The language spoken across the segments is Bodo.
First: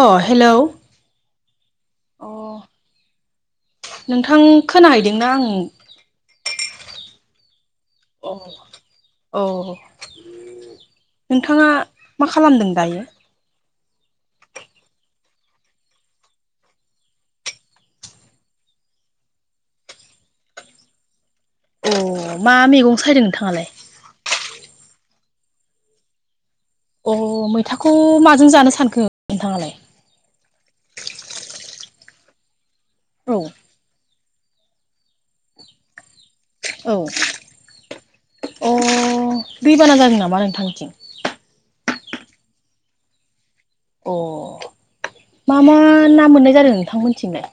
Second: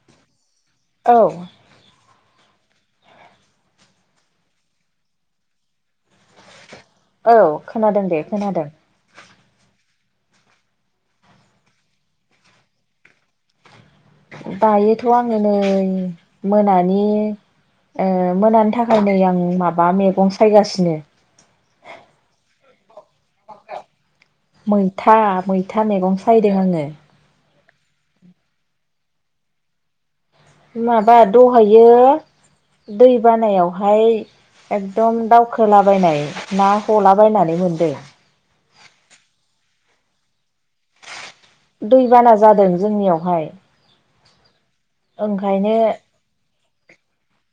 अ हेल' औ नोंथां खोनाहैदोंना आं औ खोनादों दे अ खोनादों अ नोंथाङा मा खालामदों दायो? दायोथ' आंङो नै मोनानि ए मोनानि थाखाय नै आं माबा मैगं सायगासिनो अ मा मैगं सायदों नोंथाङालाय? सा मैथा मैगं सायदों आंङो अ मैथाखौ माजों जानो सानखो नोंथाङालाय? माबा दहैयो दै औ बानायावहाय एखदम दावखोलाबायनाय ना औ हलाबायनानै मोनदों अ दैबाना जादों नामा नोंथांनिथिं? दैबाना जादों जोंनियावहाय अ मा मा ओंखायनो ना मोननाय जादों नोंथांमोनथिंलाय?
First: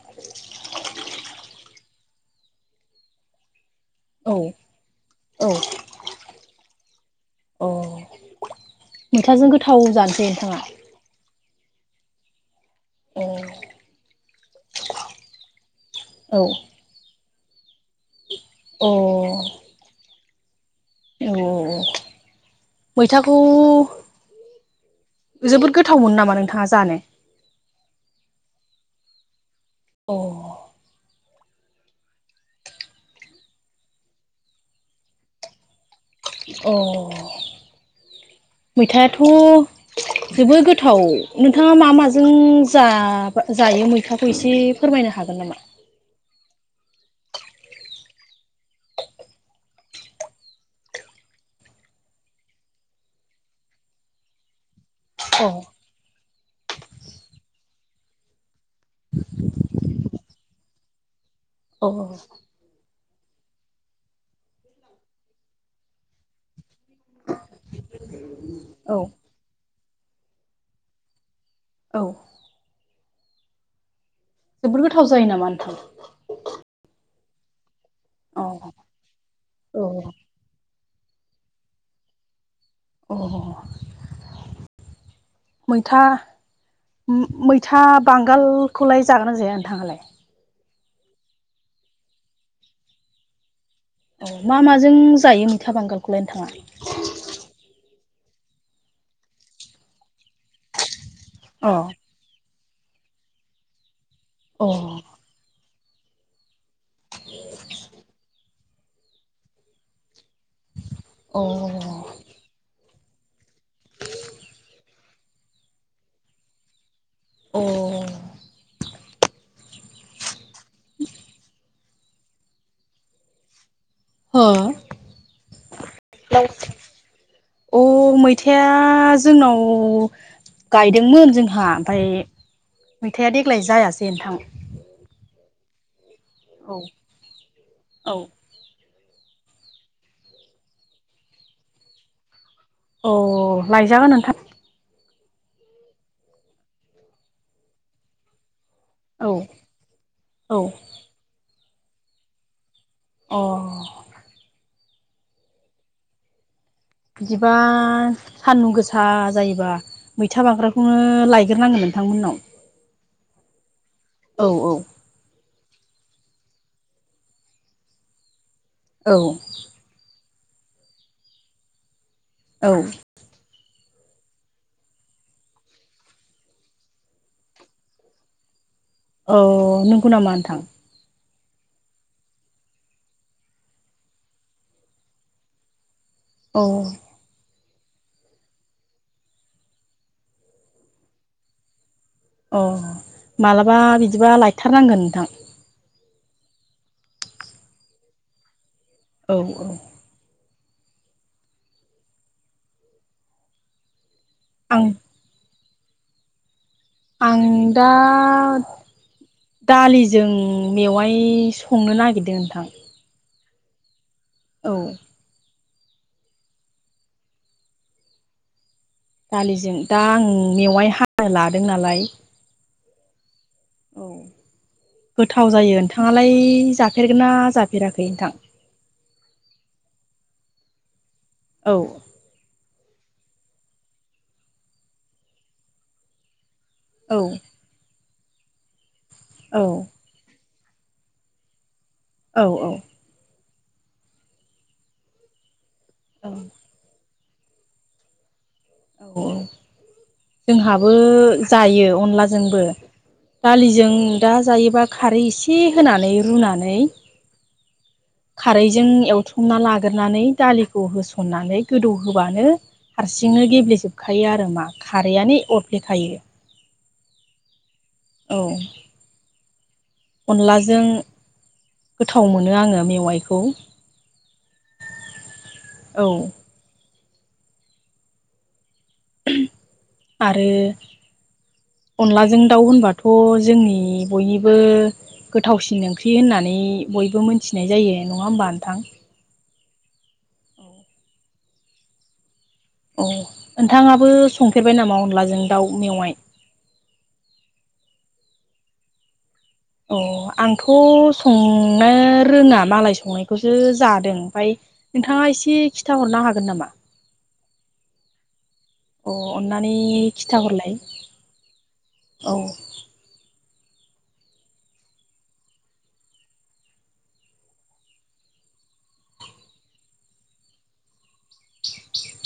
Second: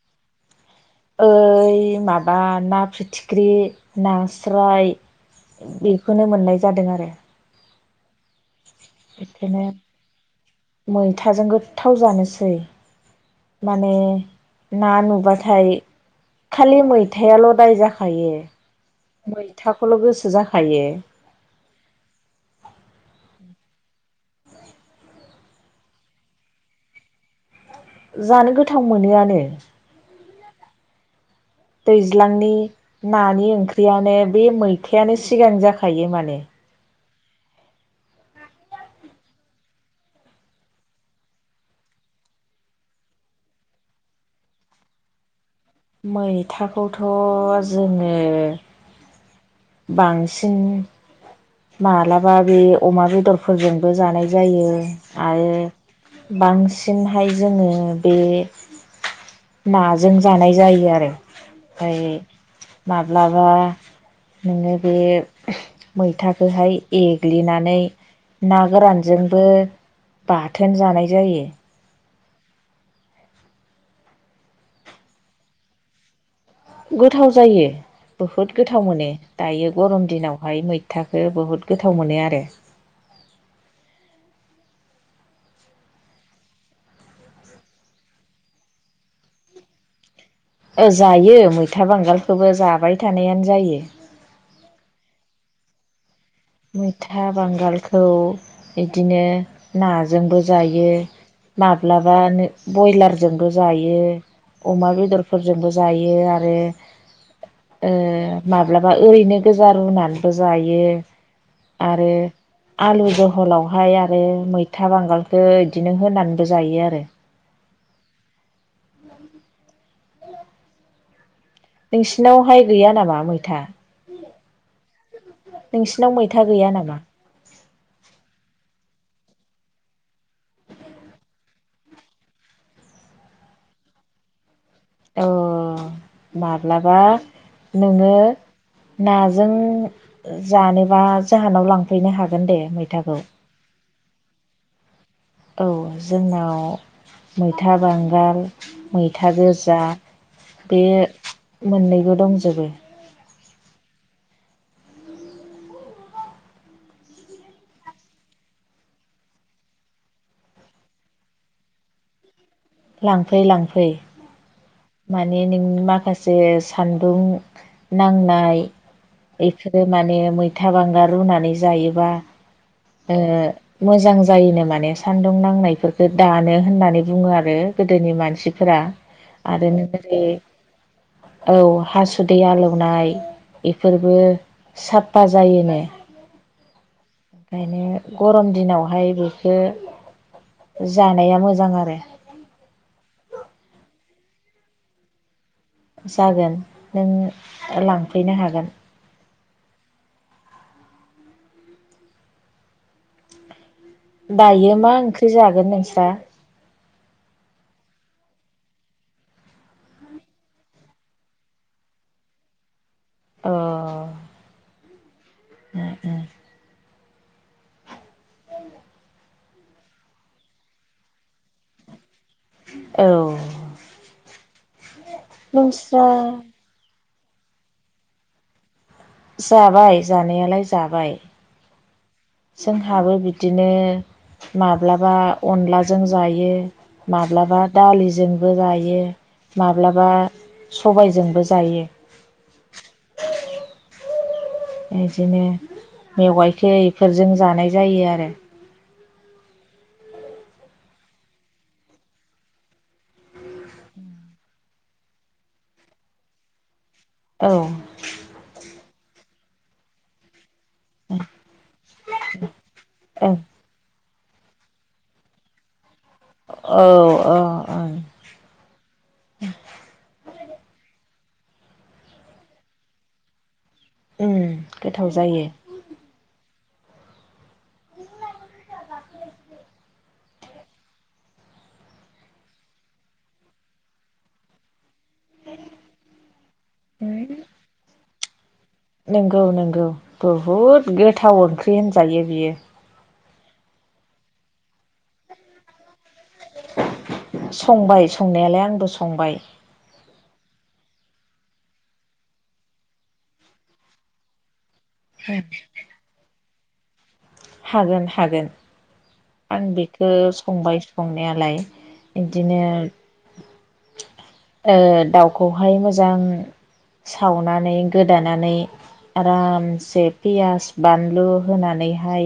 ओइ माबा ना फिथिख्रि औ नास्राय औ बेखौनो मोननाय जादों आरो अ मैथाजों बिदिनो गोथाव जानोसै नोंथाङा मैथाजों गो थाव जानोसै अ माने ना नुबाथाय औ खालि मै मैथायाल' दाय जाखायो अ मैथाखौल' गोसो जाखायो। औ मैथाखौ जोबोद गोथाव मोनो नामा नोंथाङा जानो? जानो गोथाव मोनोआनो। औ दैज्लांनि नानि ओंख्रियानो बे मैथायानो सिगां जाखायो माने। अ मैथायाथ' जोबोद गोथाव नोंथाङा मा माजों जाबा जायो मैथाखौ एसे फोरमायनो हागोन नामा? मैथाखौथ' जोङो बांसिन मालाबा बे अमा बेदरफोरजोंबो जानाय जायो औ आरो बांसिनहाय जोङो बे नाजों जानाय जायो आरो औ ओमफाय माब्लाबा नोङो बे मैथाखोहाय एग्लिनानै ना औ गोरानजोंबो बाथोन जानाय जायो। औ जोबोर गोथाव जायो नामा नोंथां? गोथाव जायो अ बुहुद गोथाव मोनो दायो औ गरम दिनावहाय मै थाखो बहुद गोथाव मोनो आरो। अ मैथा मैथा बांगालखौलाय जागोना जाया नोंथाङालाय? ओ जायो मैथा बांगालखौबो जाबाय थानायानो जायो। औ मा माजों जायो मैथा बांगालखौ? मैथा बांगालखौ बिदिनो नाजोंबो जायो। अ माब्लाबानो बयलारजोंबो जायो अ अमा बेदरफोरजोंबो जायो आरो ओ माब्लाबा ओरैनो गोजा रुनानैबो जायो अ आरो आलु जहलावहाय आरो मैथाबांगालखो इदिनो होनानैबो जायो आरो। अ [inaudible] नोंसिनावहाय गैया नामा मैथा? हो नोंसिनाव मैथा गैया नामा? अ मैथाया जोंनाव गायदोंमोन जोंहा ओमफाय मैथाया देग्लाय जायासै नोंथां। अ औ माब्लाबा नोङो औ नाजों जानोबा जाहोनाव लांफैनो हा गोन दे अ मैथाखौ। लायजागोन नोंथां औ जोंनाव मैथा बांगाल औ मैथा गोजा औ बे मोननैबो दंजोबो अ बिदिबा सान्दुं गोसा जायोबा मैथा बांग्राखौनो लायग्रोनांगोन नोंथांमोननाव। लांफै लांफै औ औ माने नों माखासे सान्दुं नांनाय औ बेफोरो माने मैथा बांगाल रुनानै जायोबा औ ए मोजां जायोनो माने सान्दुं नांनायफोरखो दानो होननानै बुङो आरो गोदोनि मानसिफोरा। औ आरोनो नंगौ जेरै नामा नोंथां औ हासुदै आलौवनाय बेफोरबो साफा जायोनो। औ ओंखायनो गरम दिनावहाय बेखौ जानाया मोजां आरो अ माब्लाबा बिदिबा लायथारनांगोन नोंथां जागोन नों लांफैनो हागोन औ औ दायो आं मा ओंख्रि जागोन नोंस्रा आं दा दालिजों मेवाय संनो नागिरदों नोंथां अ औ उम उम [inaudible] दालिजों दा आं मेवाय हानो लादों नालाय औ गोथाव जायो नोंस्रा नोंथाङालाय जा- फेरगोन ना जाफेराखै नोंथां जाबाय जानायालाय जाबाय औ हाबो बिदिनो माब्लाबा अनलाजों जायो औ माब्लाबा दालिजोंबो जायो औ माब्लाबा सबायजोंबो जायो। औ औ [inaudible] इदिनो औ मेवाइखौ इफोरजों जानाय जायो आरो औ जोंहाबो जायो अनलाजोंबो दालिजों दा जायोबा खारै एसे होनानै रुनानै औ खारैजों एवथुमना लाग्रोनानै दालिखौ होसननानै गोदौ होबानो ओं हारसिंनो गेब्लेेजोबखायो आरो मा खारैआनो अरफ्लेखायो। औ अ औ अनलाजों गोथाव मोनो आङो मेवाइखौ उम गोथाव जायो औ आरो अनलाजों दाउ होनबाथ' जोंनि बयनिबो गोथावसिन ओंख्रि होननानै बयबो मोनथिनाय जायो नङा होमबा नोंथां नंगौ नंगौ बहुद गोथाव ओंख्रि होनजायो बियो औ नोंथाङाबो संफेरबाय नामा अनलाजों दाउ मेवाय संबाय संनायालाय आंबो संबाय उम आंथ' संनो रोङा मालाय संनायखौसो जादों ओमफ्राय नोंथाङा एसे खिन्थााहरनो हागोन नामा हागोन हागोन अ आं अननानै बेखौ खिन्थाहरलाय संबाय संनायालाय औ बिदिनो ओ दाउखौहाय मोजां सावनानै गोदानानै आरामसे पियास बान- लु होनानैहाय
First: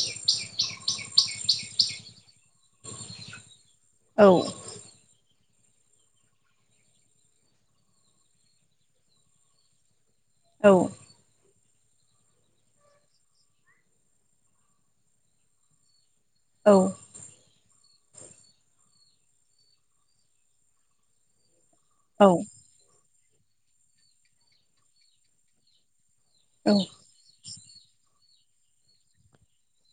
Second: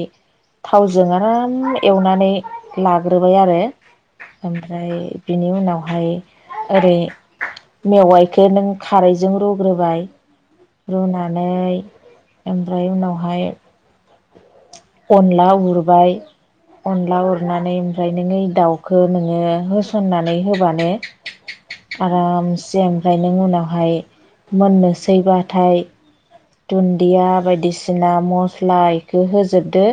थावजों आराम एवनानै लाग्रोबाय आरो औ ओमफ्राय बिनि उनावहाय ओरै मेवाइखौ नों खारैजों रुग्रोबाय औ रुनानै ओमफ्राय उनावहाय अनला उरबाय औ अनला उरनानै ओमफ्राय नोङो दाउखौ नोङो होसननानै होबानो औ आरामसे ओमफ्राय नों उनावहाय मोननोसै बाथाय दुन्दिया बायदिसिना मस्ला एखौ होजोबदो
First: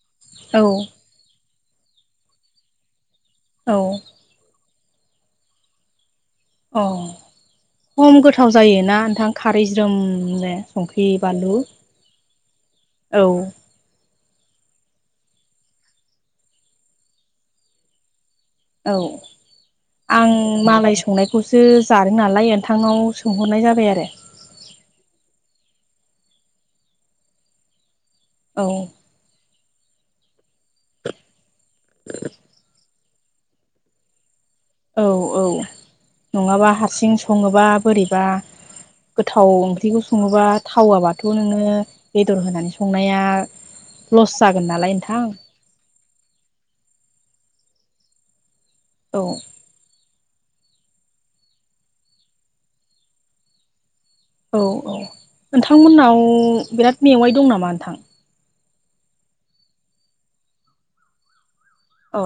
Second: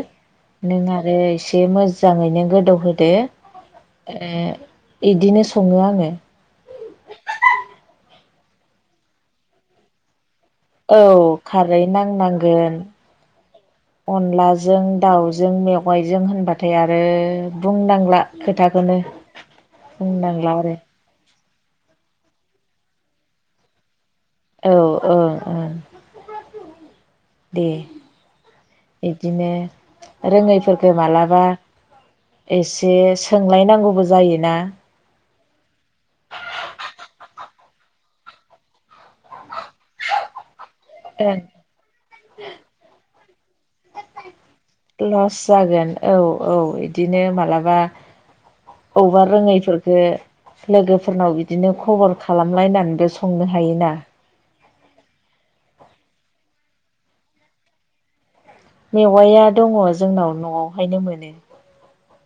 औ नों आरो एसे मोजाङैनो गोदौहोदो औ ओ बिदिनो संङो आङो। औ खम गोथाव जायोना नोंथां खारै ज्रोमनो? औ संख्रि बानलु खारै नांनांगोन औ अनलाजों दाउजों मेवाइजों होनबाथाय आरो बुंनांला औ खोथाखौनो आं बुंनांला आरो मालाय संनायखौसो जादों नालाय नोंथांनाव सोंहरनाय जाबाय आरो औ औ ओं दे औ बिदिनो रोंङै फोरखो मालाबा एसे सोंलायनांगौबो जायोना औ औ नङाबा हारसिं सङोबा बोरैबा गोथाव ओंख्रिखौ सङोबा थावाबाथ' ओं नोङो बेदर होनानै संनाया लस जागोन नालाय नोंथां ल'स जागोन औ औ ए दिनो मालाबा औ अबेबा रोङैफोरखो लोगोफोरनाव बिदिनो खबर खालामलायनानैबो संनो हायोना? औ औ नोंथांमोननाव बिराद मेवाइ दं नामा नोंथां? मेवाया दङ जोंनाव न'आवहायनो मोनो। औ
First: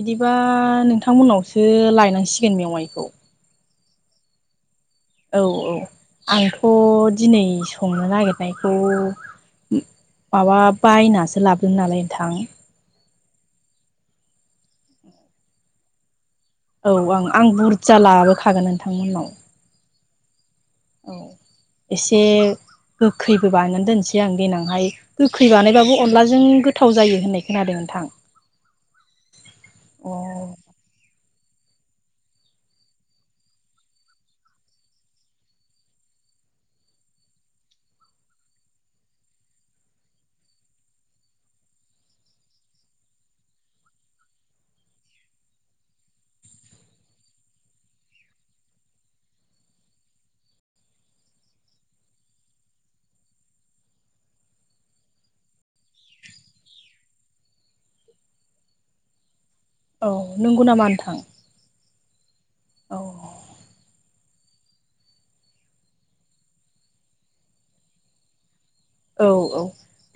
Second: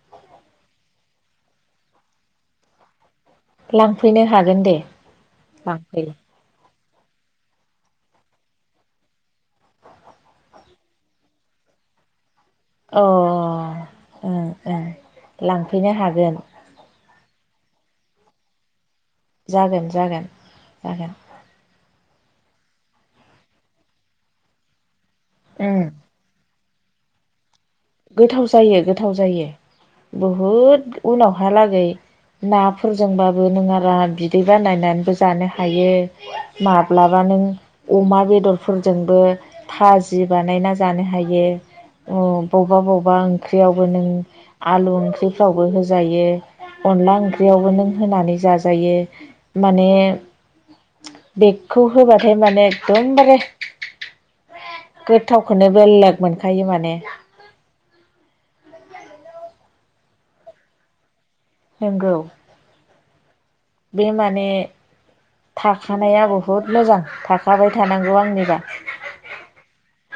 बिदिबा नोंथांमोननावसो लायनांसिगोन मेवाइखौ लांफैनो हागोन दे औ औ लांफै आंथ' दिनै संनो नागिरनायखौ माबा बायनासो लाबोदों नालाय नोंथां। अ ओं ओं लांफैनो हागोन औ ओं आं बुरजा लाबोखागोन नोंथांमोननाव जागोन जागोन। जागोन औ एसे गोखैबो बानायनानै दोनसै आं देनांहाय गोखै उम बानायबाबो अनलाजों गोथाव जायो होननाय खोनादों नोंथां गोथाव जायो गोथाव जायो अ बुहुद उनावहालागै नाफोरजोंबाबो नों आरो बिदै बानायनानैबो जानो हायो, माब्लाबा नों अमा बेदरफोरजोंबो थाजि बानायना जानो हायो अ [inaudible] बबेबा बबेबा ओंख्रियावबो नों आलु ओंख्रिफ्रावबो होजायो। अनला ओंख्रियावबो नों होनानै जाजायो माने बेगखौ होबाथाय माने एकदमबारे गोथावखौनो बेलेग मोनखायो माने औ नंगौ नामा नोंथां? नोंगौ औ बे माने थाखानाया बुहुद मोजां थाखाबाय थानांगौ आंनिबा। औ औ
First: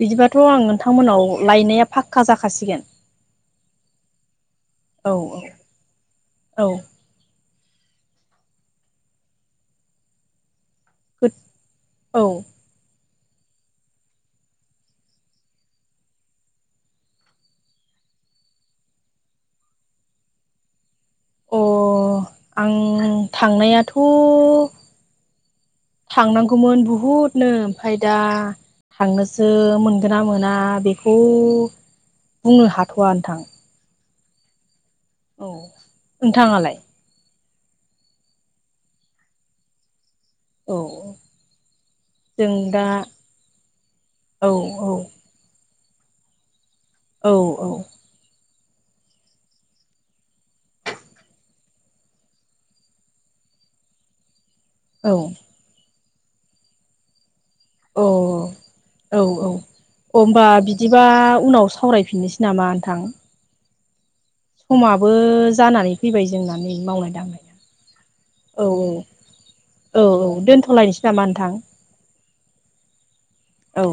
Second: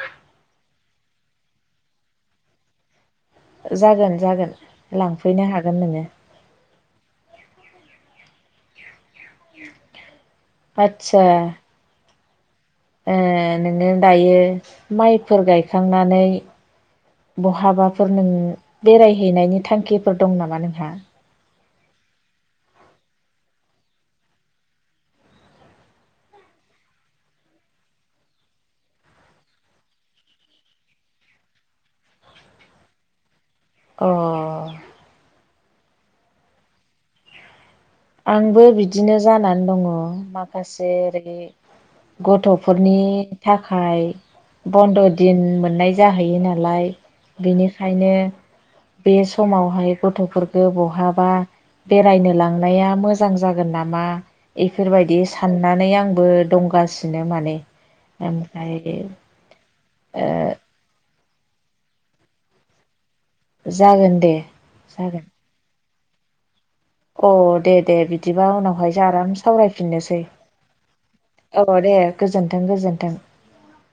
बिदिबाथ' आं नोंथांमोनाव लायनाया फाखका जाखासिगोन। जागोन जागोन औ लांफैनो हागोन नोङो। औ आतसा औ ए नोङो दायो माइफोर गायखांनानै बहाबाफोर नों बेरायहैनायनि थांखिफोर दं नामा नोंहा? अ आं थांनायाथ' थांनांगौमोन बहुदनो आमफाय दा थांनोसो मोनगोन ना मोना बेखौ बुंनो हाथ'वा नोंथां। अ औ नोंथाङालाय? आंबो बिदिनो जानानै दङ औ माखासे ओरै जों दा गथ'फोरनि थाखाय औ औ बन्द' दिन मोननाय जाहैयो नालाय औ बेनिखायनो बे समावहाय गथ'फोरखौ बहाबा बेरायनो लां नाया मोजां जागोन नामा बेफोर औ बायदि साननानै आं बो दंगासिनो माने ओमफ्राय अ होमबा बिदिबा उनाव सावरायफिननोसै नामा नोंथां? जागोन। दे समाबो जागोन जानानै फैबाय जोंना। नै मावनाय अ दांनाया दे दे बिदिबा औ उनावहायसो आराम औ सावरायफिननोसै। औ दोनथ'लायनोसै नामा नोंथां औ दे गोजोन्थों गोजोन्थों। औ।